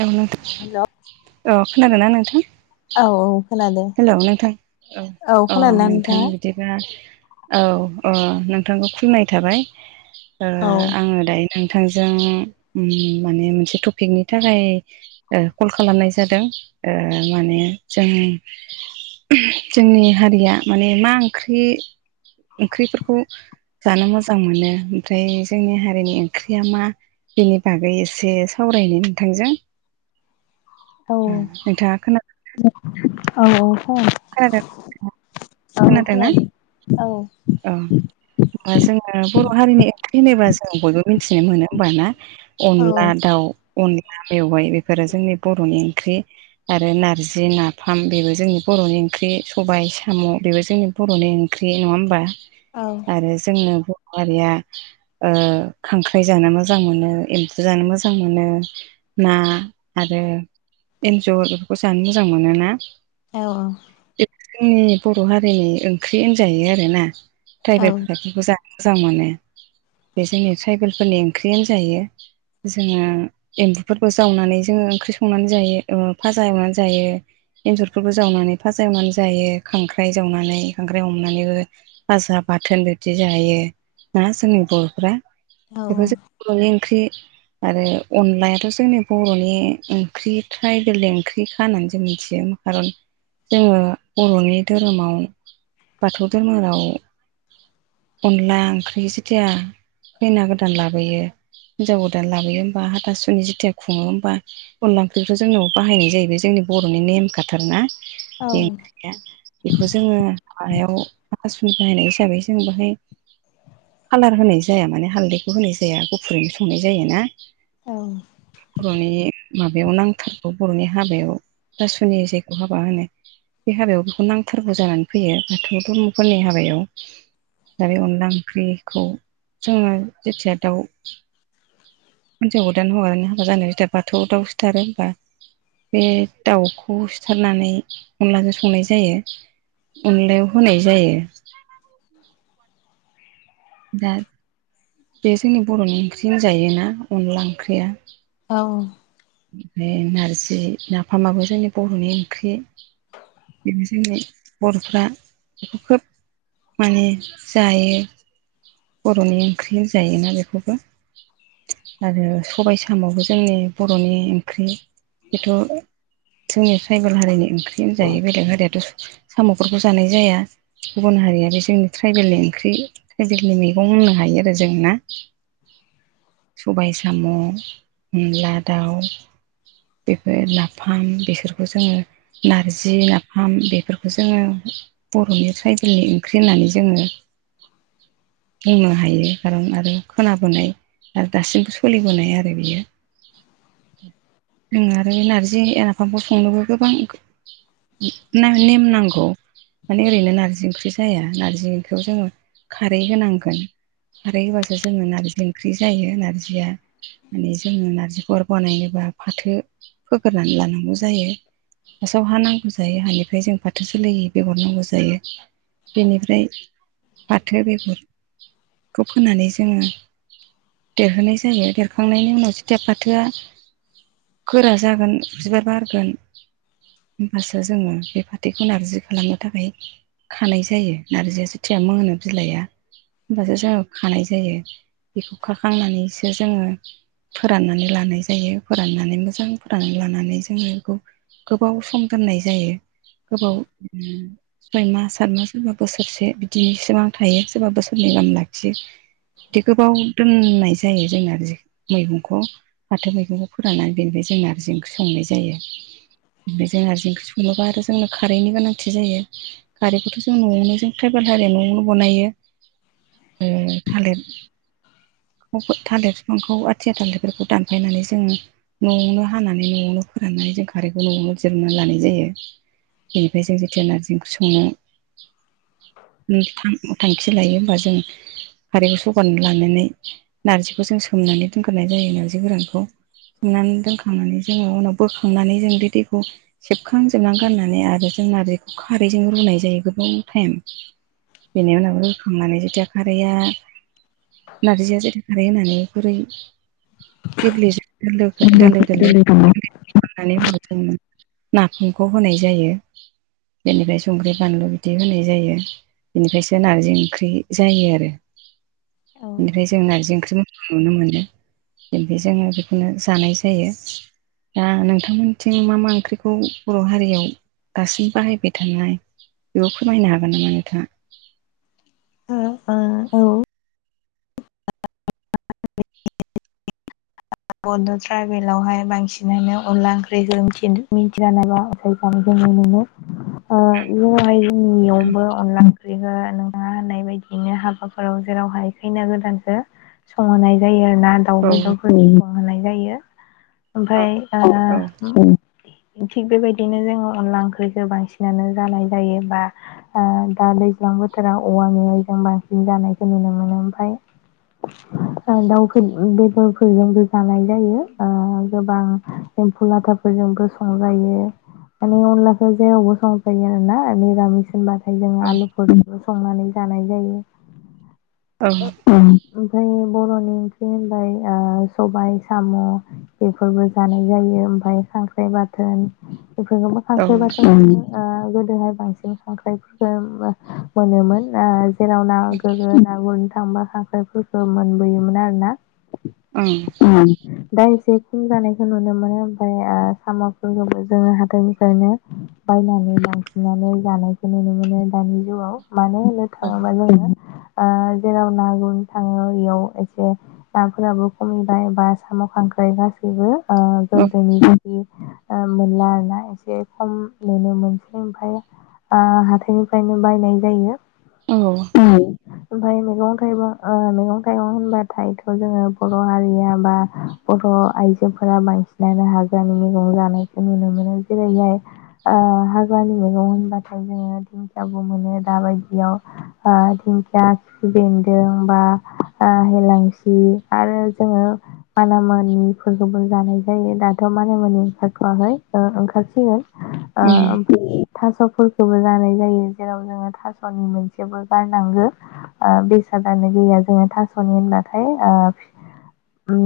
Hello hello औ नोंथां औ खोनादों ना नोंथां औ औ खोनादों हेलौ नोंथां अ खोनादोंना नोंथां नोंथाङा बि दिबा औ अ नोंथांखौ खुलिनाय थाबाय औ आङो दायो नोंथांजों माने मोनसे टपिकनि थाखाय कल खालामनाय जादों माने जों जोंनि हारिया माने मा ओंख्रि ओंख्रिफोरखौ जानो मोजां मोनो ओमफ्राय जोंनि हारिनि ओंख्रिया मा बेनि बागै एसे सावरायनो नोंथांजों औ नोंथाङा खोना [unintelligible] औ औ खोनादों औ खोनादोंना खोनादों औ औ होनबा जोङो बर' हारिनि ओंख्रि होनोबा जों बयबो मिथिनो मोनो होनबा ना औ अनला दाउ अनला मवाइ बेफोरो जोंनि बर'नि ओंख्रि आरो नारजि नाफाम बेबो जोंनि बर'नि ओंख्रि सबाय साम' बेबो जोंनि बर'नि ओंख्रि नङा होमबा औ आरो जोंनो बर' हारिया खांख्राइ जानो मोजां मोनो एम्फु जानो मोजां मोनो ना आरो एन्जर बेफोरखौ जानो मोजां मोना ना औ औ जोंनि बर' हारिनि ओंख्रि होनजायो आरोना औ ट्राइबेलफोरा बेफोरखौ जा मोजां मोनो बे जोंनि ट्राइबेलफोरनि ओंख्रि होन जायो जोङो एमफुफोरबो जावनानै जोङो ओंख्रि संनानै जायो फाजा एवनानै जायो एन्जरफोरखौ जावनानै फाजा एवनानै जायो खांख्राइ जावनानै खांख्राइ हमनानैबो फाजा बाथोन बिदि जायो ना जोंनि बर'फ्रा बेखौ जों बर'नि ओंख्रि आरो अनलायाथ' जोंनि बर'नि ओंख्रि ट्राइबेल ओंख्रिखा होननानै जों मिथियो खारन जोङो बर'नि धोरोमाव बाथौ धोरोमाव अनला ओंख्रि जेथिया खैना गोदान लाबोयो हिनजाव गोदान लाबोयो होमबा हाथासुनि जेथिया खुङो होमबा अनला ओंख्रिखौ जोंनाव बाहायनाय जायो बे जोंनि बर'नि नेमखाथार ना बे ओंख्रिया बेखौ जोङो हाबायाव हाथासुनि बाहायनाय हिसाबै जों बाहाय कालार होनाय जाया माने हालदैखौ होनाय जाया गुफुरैनो संनाय जायो ना बर'नि माबायाव नांथारगौ बर'नि हाबायाव हाथासुनि जायखौ हाबा होनो बे हाबायाव बेखौ नांथारगौ जानानै फैयो बाथौ धर्मफोरनि हाबायाव दा बै अनला ओंख्रिखौ जोङो जेथिया दाउ हिन्जाव गोदान हौवा गोदान हाबा जानाय जिथिया बाथौवाव दाव सिथारा होमबा बे दाउखौ सिथारनानै अनलाजों संनाय जायो अनलायाव होनाय जायो दा बे जोंनि बर'नि ओंख्रि होनजायोना अनला ओंख्रिया औ ओमफाय नारजि नाफामाबो जोंनि बर'नि ओंख्रि बेबो जोंनि बर'फ्रा बेखौ खोब माने जायो बर'नि ओंख्रि होनजायोना बेखौबो? आरो सबाय साम'वाबो जोंनि बर'नि ओंख्रि। बेथ' जोंनि ट्राइबेल हारिनि ओंख्रि होनजायो। बेलेग हारियाथ' साम'फोरखौ जानाय जाया गुबुन हारियारि जोंनि ट्राइबेलनि ओंख्रै बेलेग मैगं होननो हायो आरो जों ना? सबाय साम', अनला दाउ बेफोर नाफाम, बेसोरखौ जोङो नारजि, नाफाम बेफोरखौ जोङो बर'नि ट्राइबेलनि ओंख्रि होननानै जोङो बुंनो हायो। खारन आरो खोनाबोनाय आरो दासिमबो सलिबोनाय आरो बियो। जों आरो नारजि नाफामखौ संनोबो गोबां ना नेम नांगौ। माने ओरैनो नारजि ओंख्रि जाया नारजि ओंख्रियाव जोङो खारै होनांगोन। खारै होबासो जोङो नारजि ओंख्रि जायो। नारजिया माने जोङो नारजिखौ अर बानायनोबा फाथो फोगोरनानै लानांगौ जायो। फासआव हा नांगौ जायो। हानिफ्राय जों फाथो जोलैनि बेगर नांगौ जायो। बेनिफ्राय फाथो बेगर खौ फोनानै जोङो। देरहोनाय जायो देरखांनायनि उनाव जिथिया फाथोआ गोरा जागोन। बिबार बारगोन होमबासो जोङो बे फाथ बेखौ नारजि खालामनो थाखाय खानाय जायो। नारजिया जेथिया मोनो बिलाया होमबासो जोङो खानाय जायो। बिखौ खाखांनानैसो जोङो फोराननानै लानाय जायो। फोराननानै मोजां फोराननानै लानानै जोङो गुब गोबाव सम दोननाय जायो। गोबाव सय मास सात मास सोरबा बोसोरसे बिदि सिमां थायो। सोरबा बोसोरनै गाहाम लाखियो। बिदि गोबाव दोननाय जायो, जों नारजि मैगंखौ। फाथो मैगंखौ फोराननानै बेनिफ्राय जों नारजि ओंख्रि संनाय जायो। बेजों नारजि ओंख्रि सङोबा आरो जोंनो खारैनि गोनांथि जायो। खारैखौथ' जों न'आवनो जों ट्राइबेल हारिया न'आवनो बनायो। ओ थालिद। थालिर बिफांखौ आथिया थालिरफोरखौ दानफायनानै जोङो न'आवनो हानानै न'आवनो फोराननानै जों खारैखौ न'आवनो जिरना लानाय जायो। बेनिफ्राय जों जेथिया नारजि ओंख्रि संङो उम थांथां खि लायो होमबा जों। खारैखौ सगारना लानानै नार्जिखौ जों सोमनानै दोनगोरनाय जायो नारजि गोरानखौ। सोमनानै दोनखांनानै जोङो उनाव बोखांनानै जों बे दैखौ सेबखांजोबना गाननानै आरो जों नार्जिखौ खारैजों रुनाय जायो गोबाव टाइम। बेनि उनाव ओ। खांनानै जेथिया खारैआ नारजिया जेथिया खारै होनानै गुरै। गेब्लेजोबो दोलो दोलो। नानै उनाव जों नाफामखौ होनाय जायो। बेनिफ्राय संख्रि फानलु बिदि होनाय जायो। बेनिफायसो नारजि ओंख्रि जायो आरो बेनिफ्राय जों नारजि ओंख्रि नुनो मोनो। बिनिफ्राय जोङो बिखोनो जानाय जायो। दा नोंथांमोनथिं मा मा ओंख्रिखौ बर' हारियाव दासिम बाहायबाय थानाय बेयाव फोरमायनो हागोन नामा नोंथाङा? [unintelligible] ओ औ बड' ट्राइबेलावहाय बांसिनानो अनला ओंख्रि गोरोमथि मिथिया नामा? [unintelligible] मोनो ओ [unintelligible] जोंनि इयावबो अनला ओंख्रि बि नोंथांङा होननाय बायदियैनो हाबाफोराव जेरावहाय खैना गोदानसो [unintelligible] जायो आरोना दाउ औ बेदरफोर होनाय जायो ओमफ्राय औ थिग बेबायदिनो जोंङो अनला ओंख्रिखौ बांसिनानो जानाय जायो बा दा दैज्लां बोथोराव औवा मेवाइजों बांसिन जानायखौ नुनो मोनो ओमफ्राय दाउफोर बेदरफोरजोंबो जानाय जायो गोबां एम्फौ लाथाफोरजोंबो सं जायो माने अनलासो जे अबो सम फैयोनोना रामसिन बा ओमफ्राय जोंङो आलुफोरखौ संनानै जानाय जायो। औ ओमफ्राय बर'नि ओंख्रि होनबाय सबाय साम' बेफोरबो जानाय जायो ओमफ्राय खांख्राइ बाथोन बेफोरखौ औ ओं औ खांख्राइ बाथोन गोदोहाय बांसिन खांख्राइफोरखौ मोनोमोन जेराव ना गोरगो ना गुरनो थांबा खांख्राइफोरखौ मोनबोयोमोन आरोना ओम दा एसे खम जानायखौ नुनो मोनो ओमफ्राय साम'फोरखौबो जोंङो हाथायनिफ्रायनो बायनानै लांफिननानै जानायखौ नुनो मोनो दानि जुगाव मानो होनो थांङोबा जोंङो जेराव ना गुरनो थांङो बेयाव एसे नाफोराबो खमाय बा साम' खांख्राइ गासैबो गोदोनि बायदि मोनला आरोना एसे खम नुनो मोनसै ओमफ्राय ओ हाथाइनिफ्रायनो बायनाय जायो औ उम ओमफ्राय मैगं थाइगं मैगं थाइगं होनबाथायथ' जोंङो बर' हारिया बा बर' आइजोफोरा बांसिनानो हाग्रानि मैगं जानायखौ नुनो मोनो जेरैहाय हाग्रानि मैगं होनबाथाय जोंङो दिंखिबो मोनो दा बायदियाव ओ दिंखिया बेन्दों बा हेलांसि आरो जोंङो मानामनिफोरखौबो जानाय जायो दाथ' मानामुनि ओंखारथ'वाखै ओंखारसिगोन आ उम ओमफ्राय थास'फोरखौबो जानाय जायो जेराव जोंङो थास'नि मोनसेबो गारनांगो बेसादानो गैया जोंङो थास'नि होनबाथाय ओ उम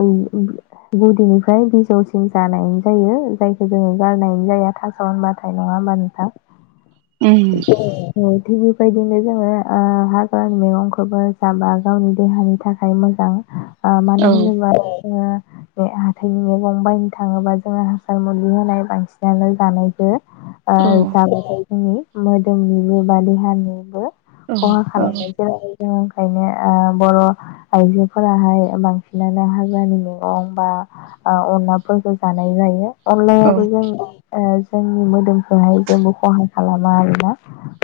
ओं ओंख्रि गुदिनिफ्राय बिजौसिम जानाय जायो जायखौ जोंङो गारनाय जाया थां [unintelligible] थाय नंङा होमबा नोंथां [inaudible] औ थिग बेबायदिनो जोंङो हाग्रानि मैगंखौबो जाबा गावनि देहानि थाखाय मोजां आ औ मानो होन [unintelligible] हाथाइनि मैगं बायनो थांङोबा जोंङो हासार मुलि होनाय बांसिनानो जानायबो औ जाबाथाय जोंनि मोदोमनिबो बा देहानिबो औ खहा औ खालामो ओंखायनो बर' आइजोफोराहाय बांसिनानो हाग्रानि मैगं बा ओ अनलाफोरखौ जानाय जायो ओं अनलायाबो जों जोंनि मोदोमखौहाय जोंबो खहा खालामा आरोना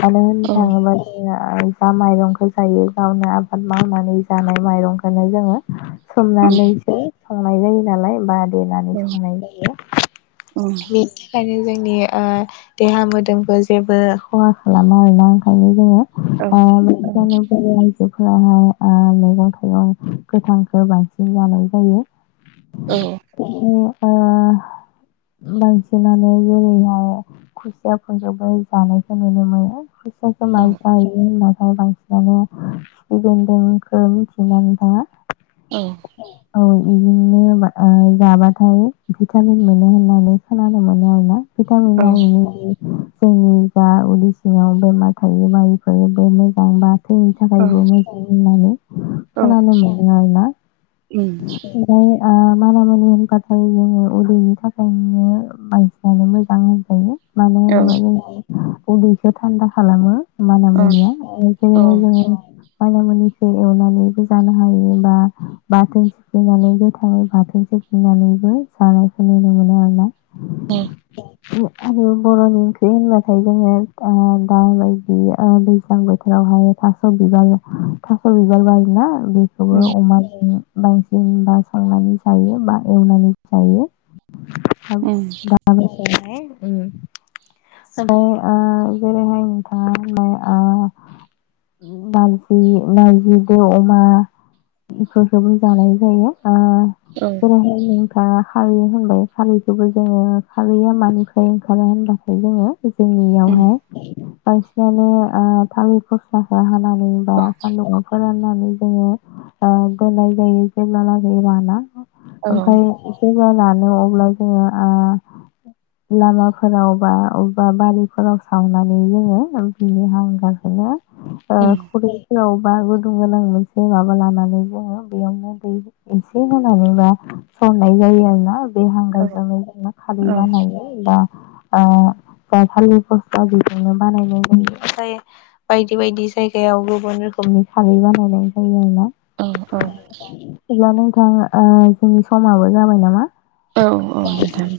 मानो होननो औ थांङोबा जोंनिया बा माइरंखौ जायो गावनो आबाद मावनानै जानाय माइरंखौनो जोंङो औ सोमनानैसो संनाय जायो नालाय बा बेनानै संनाय जायो बेनि थाखायनो जोंनि देहा मोदोमखौ जेबो खहा खालामा आरोना ओंखायनो जोंङो बेनिखायनो बर' आइजोफोराहाय मैगं थाइगं गोथांखौ बांसिन जानाय जायो औ बांसिनानो जेरैहाय खुसियाफोरफोरखौबो जानायखौ नुनो मोनो खुसियाखौ औ मायो जायो होनावहाय बांसिनानो खिफि बेनदोंखौ मिथिनानै दा औ औ बिदिनो जाबाथाय भिटामिन मोनो होननानै खोनानो मोनो आरोना भिटामिन औ जोंनि जा उदै सिङाव बेमार थायो बायफोर बे मोजां बा जोंनि औ थाखायबो मोजां होननानै औ खोनानो मोनदों आरो ना उम फाय आ मानामुनि होबाथाय जोङो उदैनि थाखायनो बायसिनानो मोजां होनजायो मानो औ होनोबा जों उदैसो थानदा खालामो औ मानामुनिया औ बेखायनो जोङो मानामुनिखौ एवनानैबो जानो हायोबा बाथोन सिफ्लेनानै गोथाङै बाथोनखौ होननानैबो जानायखौ नुनो मोनो आरो ना उम आरो बर'न् ओंख्रि होनब्लाथाय जोङो दा बाय [unintelligible] बि दैज्लां बोथोरावहाय थास' बिबार थास' बिबार बारोना बेखौबो उम अमा जों बांसिन बा संनानै जायो बा एवनानै जायो [unintelligible] स' ओ जेरैहाय [unintelligible] नारजि नारजि [unintelligible] अमा इफोरखौबो जानाय जायो ओ औ जेरैहाय नोंथाङा खारै होनबाय खारैखौबो जोङो खारैया मानिफ्राय ओंखारो होनब्ला जोङो उम जोंनियावनो बांसिनानो आ थालिर फस्लाखौ हानानै बा सानदुंआव फोरनानै जोङो दोननाय जायो जेब्ला लागै राना औ ओमफ्राय जेब्ला रानो अब्ला जोङो आ लामाफोराव बा अबेबा बारिफोराव सावनानै जों बिनि हांगारखौनो आ खुरै फोरावबा गुदुं गोनां मोनसे माबा लानानै जोङो बेयावनो दै एसे होनानैबा सरनाय जायो आरोना बे हांगारजोंनो जोङो खारै बानायो बा आ जा थालिर फस्ला बेजोंनो बानायनाय जायो, जायो बायदि बायदि जायगायाव गुबुन रोखोमनि खारै बानायनाय जायो आरोना औ-औ अब्ला नोंथां जोंनि समाबो जाबाय नामा औ-औ नोंथां